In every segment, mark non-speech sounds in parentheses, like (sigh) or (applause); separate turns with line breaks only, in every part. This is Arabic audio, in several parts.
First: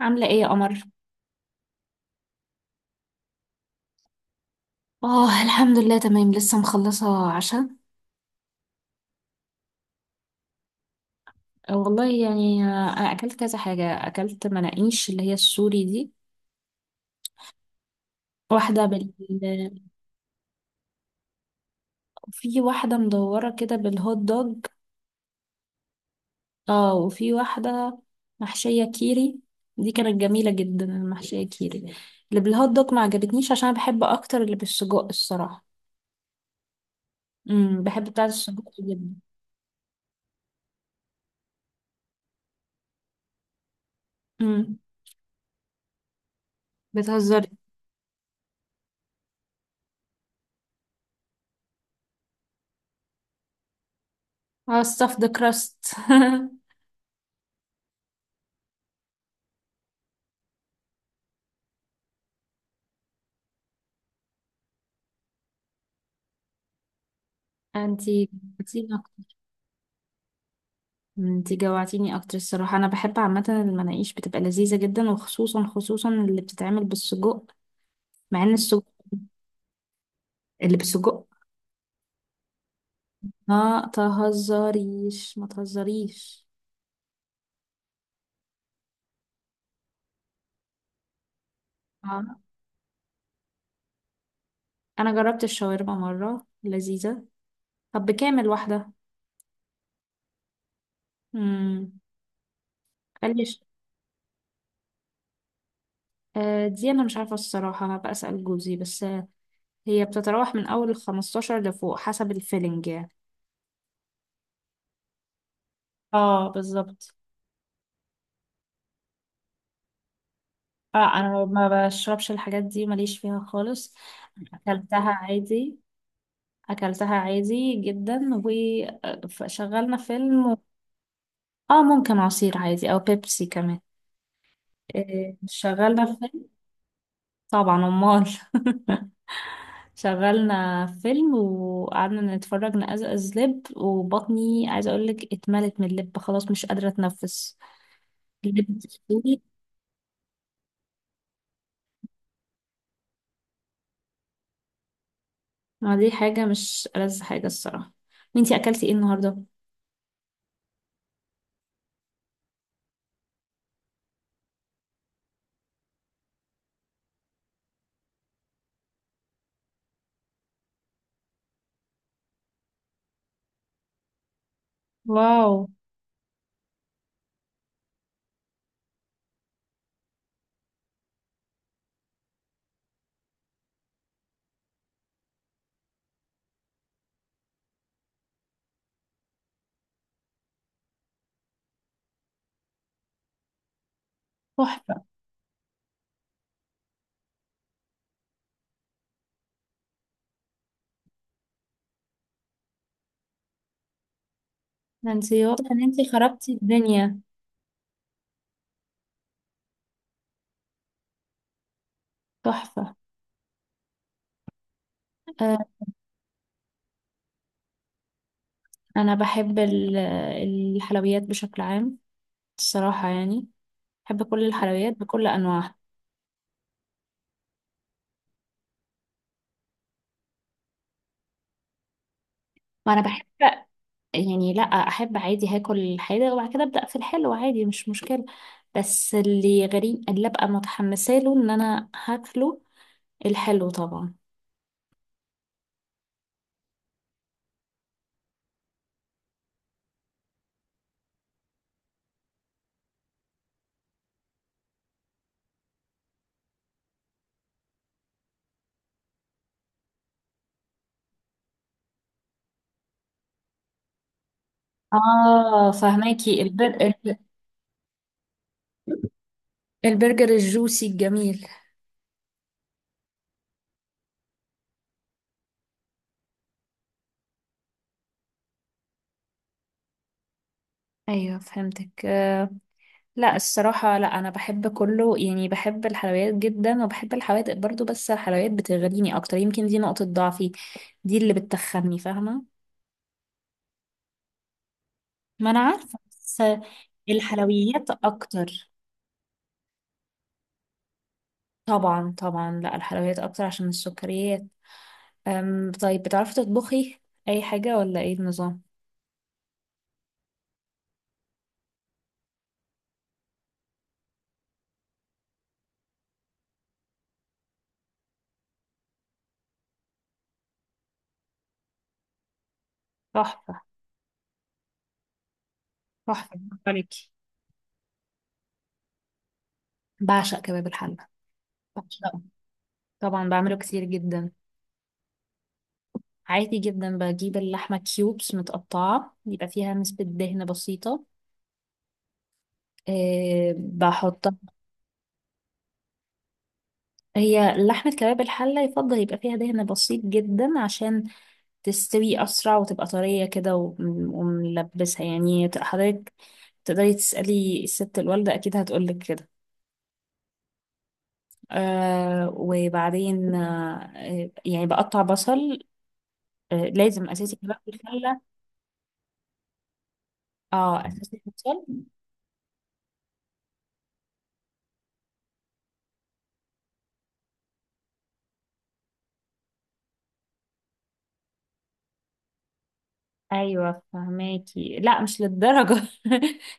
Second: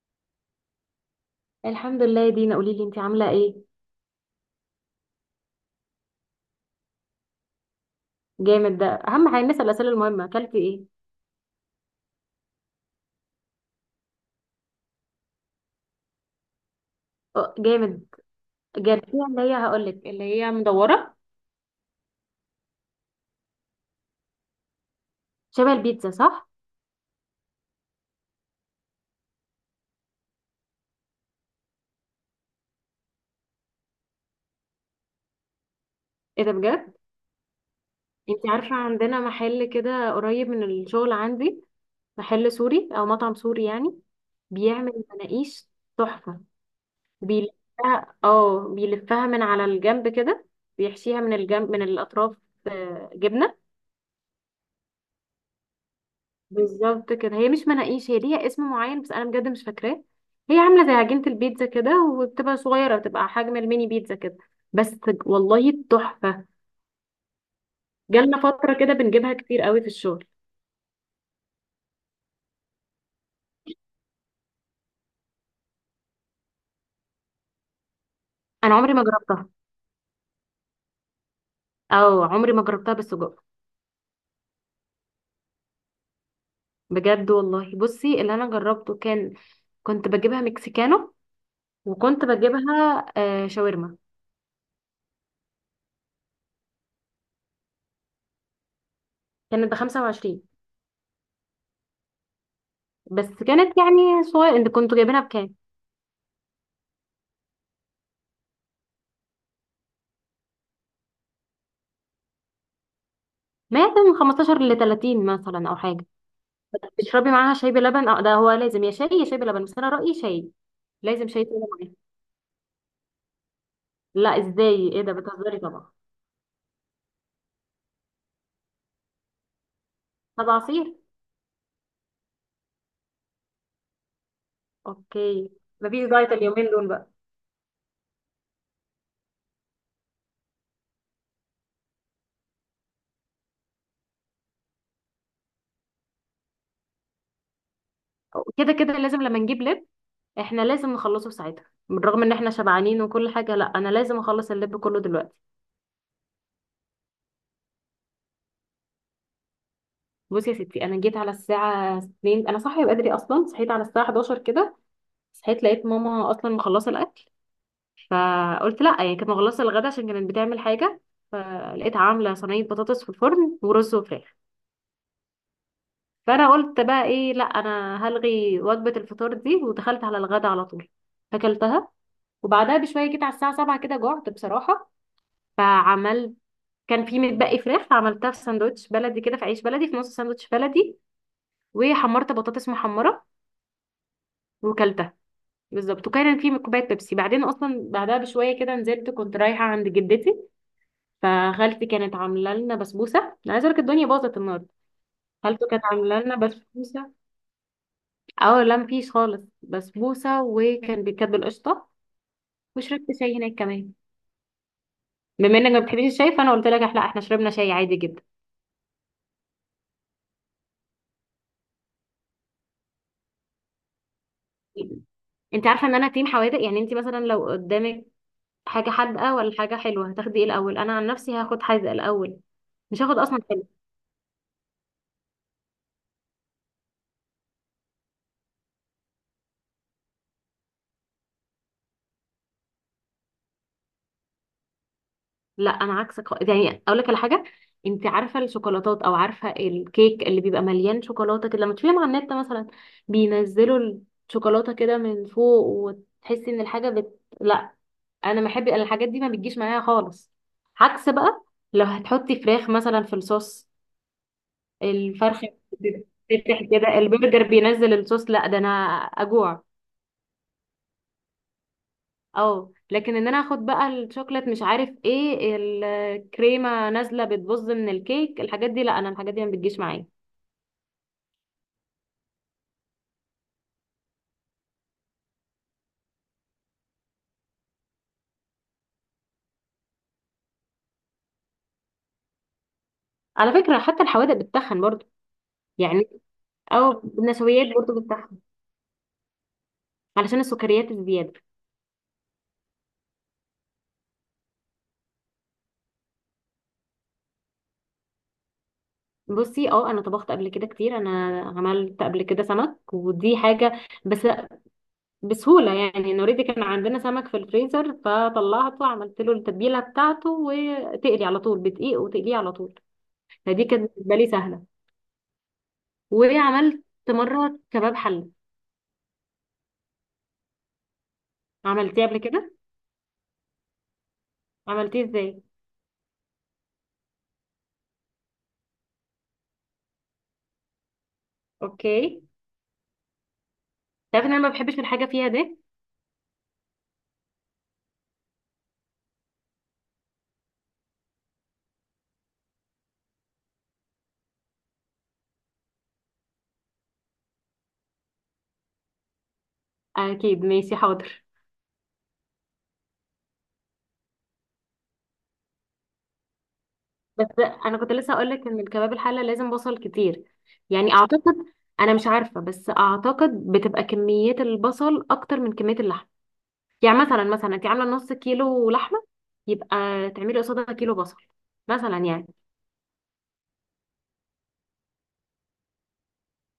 عاملة ايه يا قمر؟
الحمد لله يا دينا، قولي لي انت عامله ايه؟
اه، الحمد لله تمام، لسه مخلصة عشاء.
جامد. ده اهم حاجه، نسال الاسئله المهمه. اكلتي ايه؟
والله يعني اكلت كذا حاجة، اكلت مناقيش اللي هي السوري دي.
اه، جامد.
واحدة بال
جربتيها اللي هي، هقول لك، اللي هي مدوره؟
في واحدة مدورة كده بالهوت دوج.
شبه البيتزا، صح؟
اه، وفي واحدة محشية كيري. دي كانت جميلة جدا، المحشية كيري. اللي بالهوت دوج ما عجبتنيش، عشان انا بحب اكتر اللي بالسجق الصراحة.
ايه ده بجد؟
بحب بتاعة
انت
السجق
عارفه،
جدا.
عندنا محل كده قريب من الشغل عندي. محل سوري او مطعم سوري يعني.
امم.
بيعمل مناقيش. تحفه.
بتهزري؟
بيلفها من على الجنب كده. بيحشيها من الجنب، من الاطراف. اه، جبنه.
اه، stuff the crust.
بالظبط كده. هي مش مناقيش، هي ليها اسم معين بس انا بجد مش فاكراه. هي عامله زي عجينه البيتزا كده. وبتبقى صغيره، بتبقى حجم الميني بيتزا كده. بس. والله تحفه.
(laughs) انتي
جالنا فتره
بتيجي؟
كده بنجيبها كتير قوي في الشغل.
انت جوعتيني اكتر الصراحة، انا بحب عامة المناقيش بتبقى لذيذة جدا، وخصوصا خصوصا اللي بتتعمل بالسجق. مع ان
انا
السجق،
عمري ما جربتها.
اللي بالسجق.
او عمري ما جربتها بالسجق.
ما تهزريش ما تهزريش.
بجد والله. بصي، اللي انا جربته كان، كنت بجيبها مكسيكانو. وكنت
اه،
بجيبها شاورما.
انا جربت الشاورما مرة، لذيذة. طب بكامل واحدة؟
كانت ب 25.
امم.
بس
قاليش.
كانت يعني صغيره، انت كنتوا جايبينها بكام؟
آه، دي انا مش عارفة الصراحة، هبقى اسأل جوزي، بس هي بتتراوح من اول 15 لفوق، حسب الفيلنج يعني.
ما كان 15 ل 30 مثلا او حاجه؟
اه، بالظبط.
تشربي معاها شاي بلبن؟ اه، ده هو لازم يا شاي يا شاي بلبن بس انا رأيي شاي.
اه،
لازم
انا
شاي تاني
ما
معاها.
بشربش الحاجات دي، ماليش فيها خالص.
لا، ازاي؟ ايه
اكلتها
ده، بتهزري؟
عادي،
طبعا.
اكلتها عادي جدا، وشغلنا فيلم
طب عصير؟
اه، ممكن عصير عادي او بيبسي كمان. إيه،
اوكي.
شغلنا
مفيش دايت
فيلم.
اليومين دول بقى.
طبعا، امال. (laughs) شغلنا فيلم وقعدنا نتفرج نقزقز لب، وبطني عايزه اقول لك اتملت من اللب خلاص، مش قادره اتنفس.
كده
اللب
كده لازم لما
تقيل.
نجيب لب. احنا لازم نخلصه في ساعتها بالرغم ان احنا شبعانين وكل حاجة. لا، انا لازم اخلص اللب كله دلوقتي.
ما دي حاجه، مش ألذ حاجه الصراحه. وانتي اكلتي ايه النهارده؟
بصي يا ستي، انا جيت على الساعة 2، انا صاحية بدري اصلا، صحيت على الساعة 11 كده. صحيت لقيت ماما اصلا مخلصة الاكل. فقلت لا، هي كانت مخلصه الغدا عشان كانت بتعمل حاجه. فلقيتها عامله صينيه بطاطس في الفرن ورز وفراخ.
واو.
فانا قلت بقى ايه، لا انا هلغي وجبه الفطار دي، ودخلت على الغدا على طول. فاكلتها. وبعدها بشويه جيت على الساعه 7 كده، جعت بصراحه. فعملت. كان في متبقي فراخ، عملتها في ساندوتش بلدي كده، في عيش بلدي، في نص ساندوتش بلدي. وحمرت بطاطس محمره.
تحفة.
وكلتها. بالظبط. وكان في كوبايه بيبسي بعدين. اصلا بعدها بشويه كده نزلت، كنت رايحه عند جدتي. فخالتي كانت عامله لنا بسبوسه، انا عايزه اقولك الدنيا باظت النهارده.
ده انت
خالته
واضح ان
كانت
انت
عامله لنا
خربتي
بسبوسه.
الدنيا.
اه لا، مفيش خالص بسبوسه وكان بيتكتب بالقشطه.
تحفة.
وشربت شاي هناك كمان. بما
آه،
انك ما بتحبيش الشاي فانا قلت لك لا، احنا شربنا شاي عادي جدا.
انا بحب الحلويات بشكل عام، الصراحة يعني. بحب كل الحلويات بكل
انت
انواعها.
عارفه ان انا تيم حوادق، يعني انت مثلا لو قدامك حاجه حادقه ولا حاجه حلوه هتاخدي ايه الاول؟ انا عن نفسي هاخد حادقه الاول.
وانا
مش هاخد
بحب
اصلا.
يعني، لا احب عادي، هاكل الحادق وبعد كده ابدا في الحلو عادي، مش مشكلة. بس اللي غريب اللي ابقى متحمسه له ان انا هاكله الحلو طبعا.
لا، انا عكسك خالص. يعني اقول لك على حاجه، انت عارفه الشوكولاتات او عارفه الكيك اللي بيبقى مليان شوكولاته كده لما تشوفيهم على النت مثلا، بينزلوا الشوكولاته كده من فوق وتحسي ان الحاجه لا، انا ما بحب الحاجات دي، ما بتجيش معايا خالص. عكس بقى، لو هتحطي فراخ مثلا في الصوص، الفرخه
اه، فهماكي
بتفتح كده، البرجر بينزل الصوص، لا ده انا اجوع.
البرجر الجوسي الجميل.
اه لكن ان انا اخد بقى الشوكليت مش عارف ايه، الكريمه نازله بتبظ من الكيك، الحاجات دي لا، انا الحاجات دي ما بتجيش معايا.
ايوه، فهمتك. لا الصراحة، لا أنا بحب كله يعني، بحب الحلويات جدا وبحب الحوادق برضو، بس الحلويات بتغريني أكتر، يمكن دي نقطة ضعفي، دي اللي بتخني، فاهمة.
على فكره حتى الحوادق بتتخن برضو.
ما انا عارفه،
يعني،
بس
او النشويات
الحلويات
برضو بتتخن
اكتر.
علشان السكريات الزياده.
طبعا طبعا، لا الحلويات أكتر عشان السكريات. طيب، بتعرفي تطبخي أي حاجة ولا إيه النظام؟
بصي، انا طبخت قبل كده كتير، انا عملت قبل كده سمك ودي حاجه، بس بسهوله يعني. انا اوريدي كان عندنا سمك في الفريزر فطلعته، عملت له التتبيله بتاعته وتقلي على طول بدقيق وتقليه على طول.
تحفه.
فدي كانت بالنسبه لي سهله.
تحفه، برافو
وعملت
عليكي.
مرة كباب حلة.
بعشق كباب الحلة.
عملتيه قبل
بعشقه.
كده؟
طبعا، بعمله كتير جدا.
عملتيه ازاي؟
عادي جدا، بجيب اللحمة كيوبس متقطعة، يبقى فيها نسبة دهن بسيطة.
اوكي. تعرف
بحطها.
ان انا ما بحبش الحاجة فيها ده.
هي لحمة كباب الحلة يفضل يبقى فيها دهن بسيط جدا، عشان تستوي أسرع وتبقى طرية كده وملبسها يعني حضرتك تقدري تسألي الست الوالدة، أكيد هتقولك كده.
اكيد، ماشي، حاضر.
آه، وبعدين يعني بقطع بصل. آه، لازم
بس
أساسي كباب
انا كنت لسه
الحلة.
اقول لك ان الكباب الحلة لازم بصل كتير.
اه،
يعني
أساسي
اعتقد،
بصل.
انا مش عارفة بس اعتقد بتبقى كمية البصل اكتر من كمية اللحم. يعني مثلا انت عاملة نص كيلو لحمة، يبقى تعملي قصادها كيلو بصل، مثلا يعني.
أيوة، فهماكي. لا، مش للدرجة. (laughs)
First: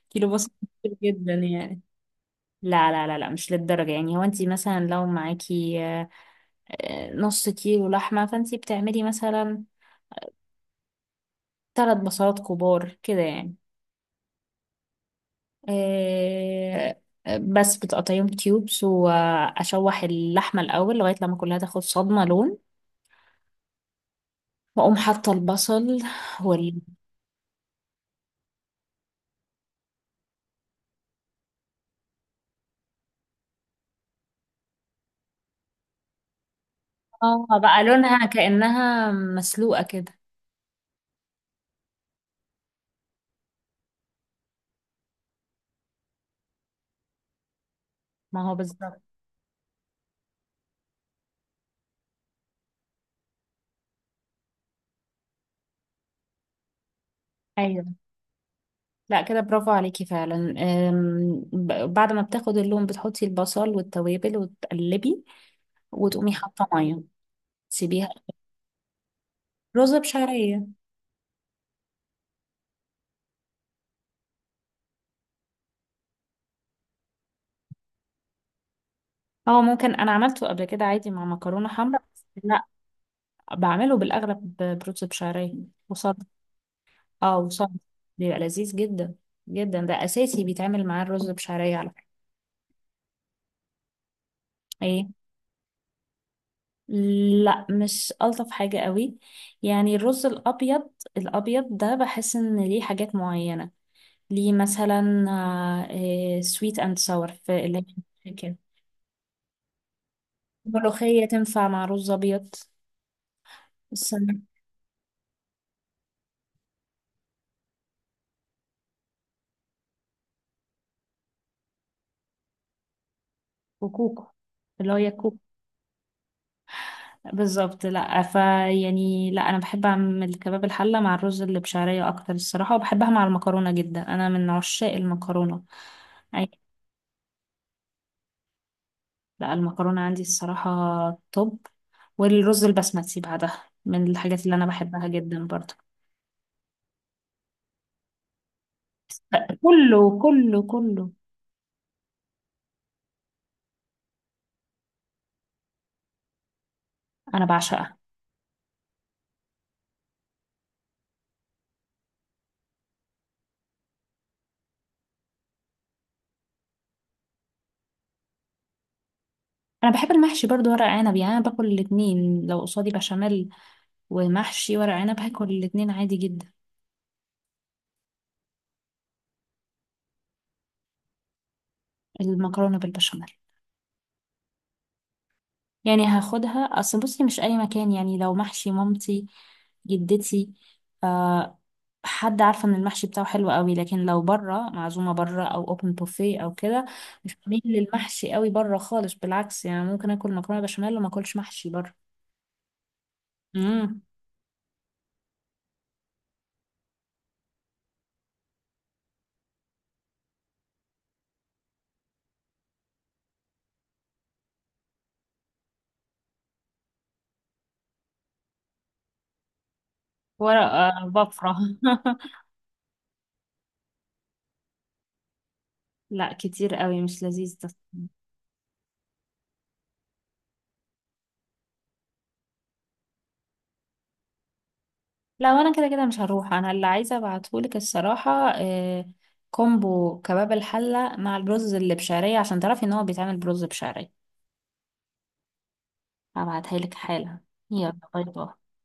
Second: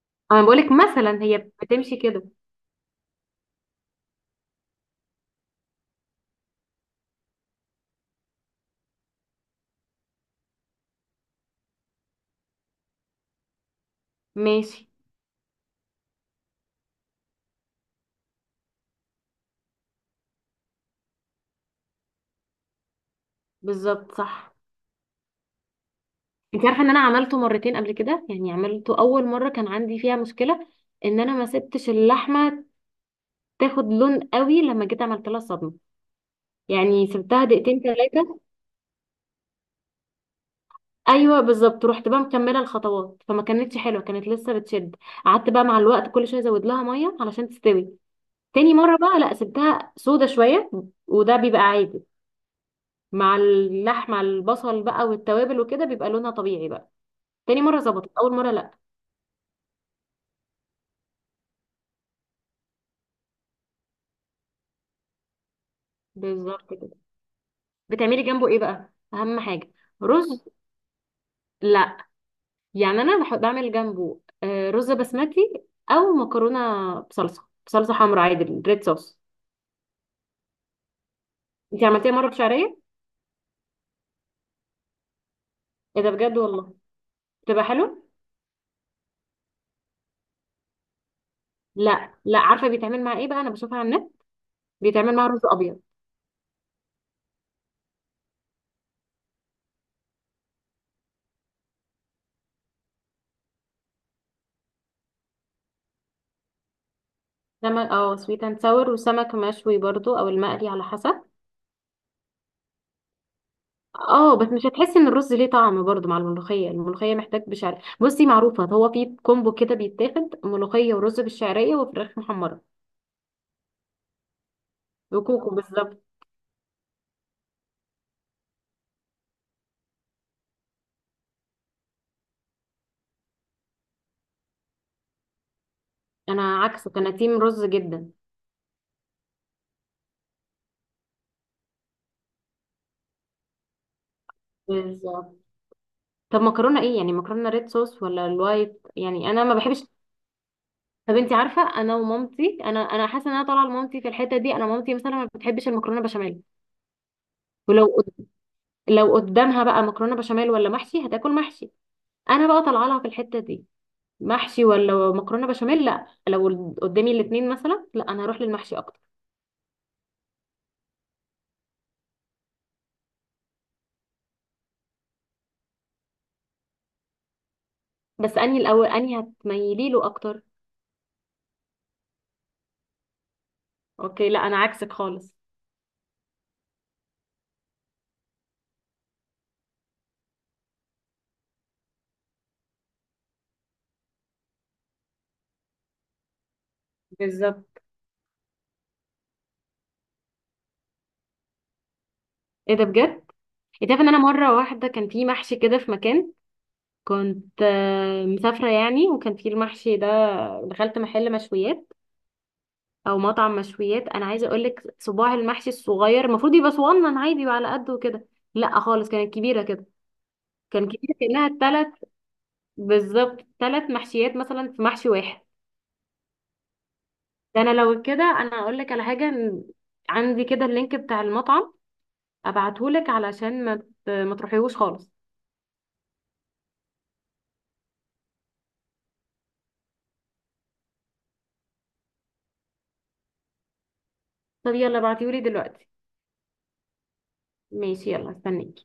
كيلو
انا
بصل
بقولك
كتير
مثلا
جدا
هي
يعني.
بتمشي كده.
لا لا لا لا، مش للدرجة يعني، هو انت مثلا لو معاكي نص كيلو لحمة، فانت بتعملي مثلا ثلاث بصلات كبار كده يعني.
ماشي.
آه، بس بتقطعيهم كيوبس، واشوح اللحمة الاول لغاية لما كلها تاخد صدمة لون،
بالظبط صح.
واقوم حاطة البصل
انت
وال
عارفه ان انا عملته مرتين قبل كده، يعني عملته اول مره كان عندي فيها مشكله، ان انا ما سبتش اللحمه تاخد لون قوي، لما جيت عملت لها صدمه يعني سبتها
اه،
دقيقتين
بقى لونها
3.
كأنها مسلوقة كده.
ايوه بالظبط. رحت بقى مكمله الخطوات فما كانتش حلوه، كانت لسه بتشد. قعدت بقى مع الوقت كل شويه ازود لها ميه علشان تستوي.
ما هو
تاني مره
بالظبط.
بقى لا، سبتها سودة شويه، وده بيبقى عادي مع اللحمه، البصل بقى والتوابل وكده بيبقى لونها طبيعي بقى. تاني مره
ايوه.
ظبطت، اول مره لا.
لا كده، برافو عليكي فعلا. بعد ما بتاخد اللون بتحطي البصل والتوابل وتقلبي، وتقومي
بالظبط
حاطه
كده.
ميه. تسيبيها.
بتعملي جنبه ايه بقى اهم حاجه؟
رز
رز.
بشعريه.
لا، يعني انا بحط بعمل جنبه رز بسمتي، او مكرونه بصلصه حمراء عادي، ريد صوص.
اه، ممكن، انا عملته قبل كده عادي مع مكرونه
انت
حمرا،
عملتيها
بس
مره
لا.
بشعريه؟
بعمله بالاغلب برز بشعريه
ايه ده
وصد.
بجد والله.
اه،
بتبقى
وصد.
حلو؟
بيبقى لذيذ جدا جدا، ده اساسي بيتعمل معاه الرز بشعريه على فكره.
لا لا، عارفه بيتعمل مع ايه بقى، انا بشوفها على النت
ايه،
بيتعمل مع رز ابيض.
لا مش الطف حاجه قوي، يعني الرز الابيض. الابيض ده بحس ان ليه حاجات معينه. ليه مثلا سويت اند ساور، في اللي
سمك، اه
هي
سويت
كده
اند ساور وسمك مشوي برضو او المقلي على
ملوخية
حسب.
تنفع مع رز أبيض،
اه
السمك.
بس مش هتحسي ان الرز ليه طعم برضو مع الملوخيه، الملوخيه محتاج بشعريه. بصي معروفه، هو في كومبو كده بيتاخد ملوخيه ورز بالشعريه وفراخ محمره
وكوكو، اللي هو يا كوكو.
وكوكو. بالظبط.
بالظبط. لا، فيعني لا أنا بحب أعمل كباب الحلة مع الرز اللي بشعرية أكتر الصراحة، وبحبها مع المكرونة جدا، أنا من عشاق المكرونة.
انا
أي.
عكسك، انا تيم رز جدا.
لا المكرونة عندي الصراحة توب، والرز البسمتي بعدها من الحاجات اللي أنا بحبها
بالظبط.
جدا برضه.
طب مكرونه ايه يعني، مكرونه ريد صوص ولا الوايت؟ يعني انا ما بحبش.
كله كله كله.
طب انت عارفه، انا ومامتي، انا حاسه ان انا طالعه لمامتي في الحته دي. انا مامتي مثلا ما بتحبش المكرونه بشاميل.
أنا
ولو
بعشقها.
قد- لو قدامها بقى مكرونه بشاميل ولا محشي هتاكل محشي. انا بقى طالعه لها في الحته دي، محشي ولا مكرونه بشاميل. لا لو قدامي الاثنين مثلا، لا انا هروح للمحشي اكتر.
انا بحب المحشي برضو، ورق عنب، يعني انا باكل الاتنين، لو قصادي بشاميل ومحشي ورق عنب هاكل الاتنين عادي جدا.
بس انهي الاول، انهي هتميلي له اكتر؟
المكرونه بالبشاميل.
اوكي، لا انا عكسك خالص.
يعني هاخدها، اصل بصي، مش اي مكان، يعني لو محشي مامتي، جدتي، آه حد عارفه ان المحشي بتاعه حلو قوي، لكن لو بره، معزومه بره او اوبن بوفيه او كده، مش بميل
بالظبط.
للمحشي قوي بره خالص، بالعكس يعني، ممكن اكل مكرونه بشاميل وما اكلش محشي بره.
ايه ده بجد. انت
امم.
عارفه ان انا مره واحده كان في محشي كده في مكان، كنت مسافره يعني، وكان في المحشي ده. دخلت محل مشويات، او مطعم مشويات، انا عايزه اقول لك، صباع المحشي الصغير المفروض يبقى صغنن عادي وعلى قده كده. لا خالص، كانت كبيره كده.
ورق
كان كبيره كانها
بفرة.
3،
(laughs)
بالظبط 3 محشيات مثلا في محشي واحد.
لا كتير قوي، مش لذيذ
ده
ده.
انا لو كده انا اقول لك على حاجه، إن عندي كده اللينك بتاع المطعم، ابعتهولك علشان ما تروحيهوش خالص.
لا، وانا كده كده مش هروح، انا اللي عايزه ابعتهولك الصراحه. آه، كومبو كباب الحله مع الرز اللي بشعريه عشان تعرفي ان هو بيتعمل برز بشعريه.
طب يلا ابعتيهولي دلوقتي.
هبعتها لك حالا. يلا
ماشي
باي
يلا،
باي.
استنيك.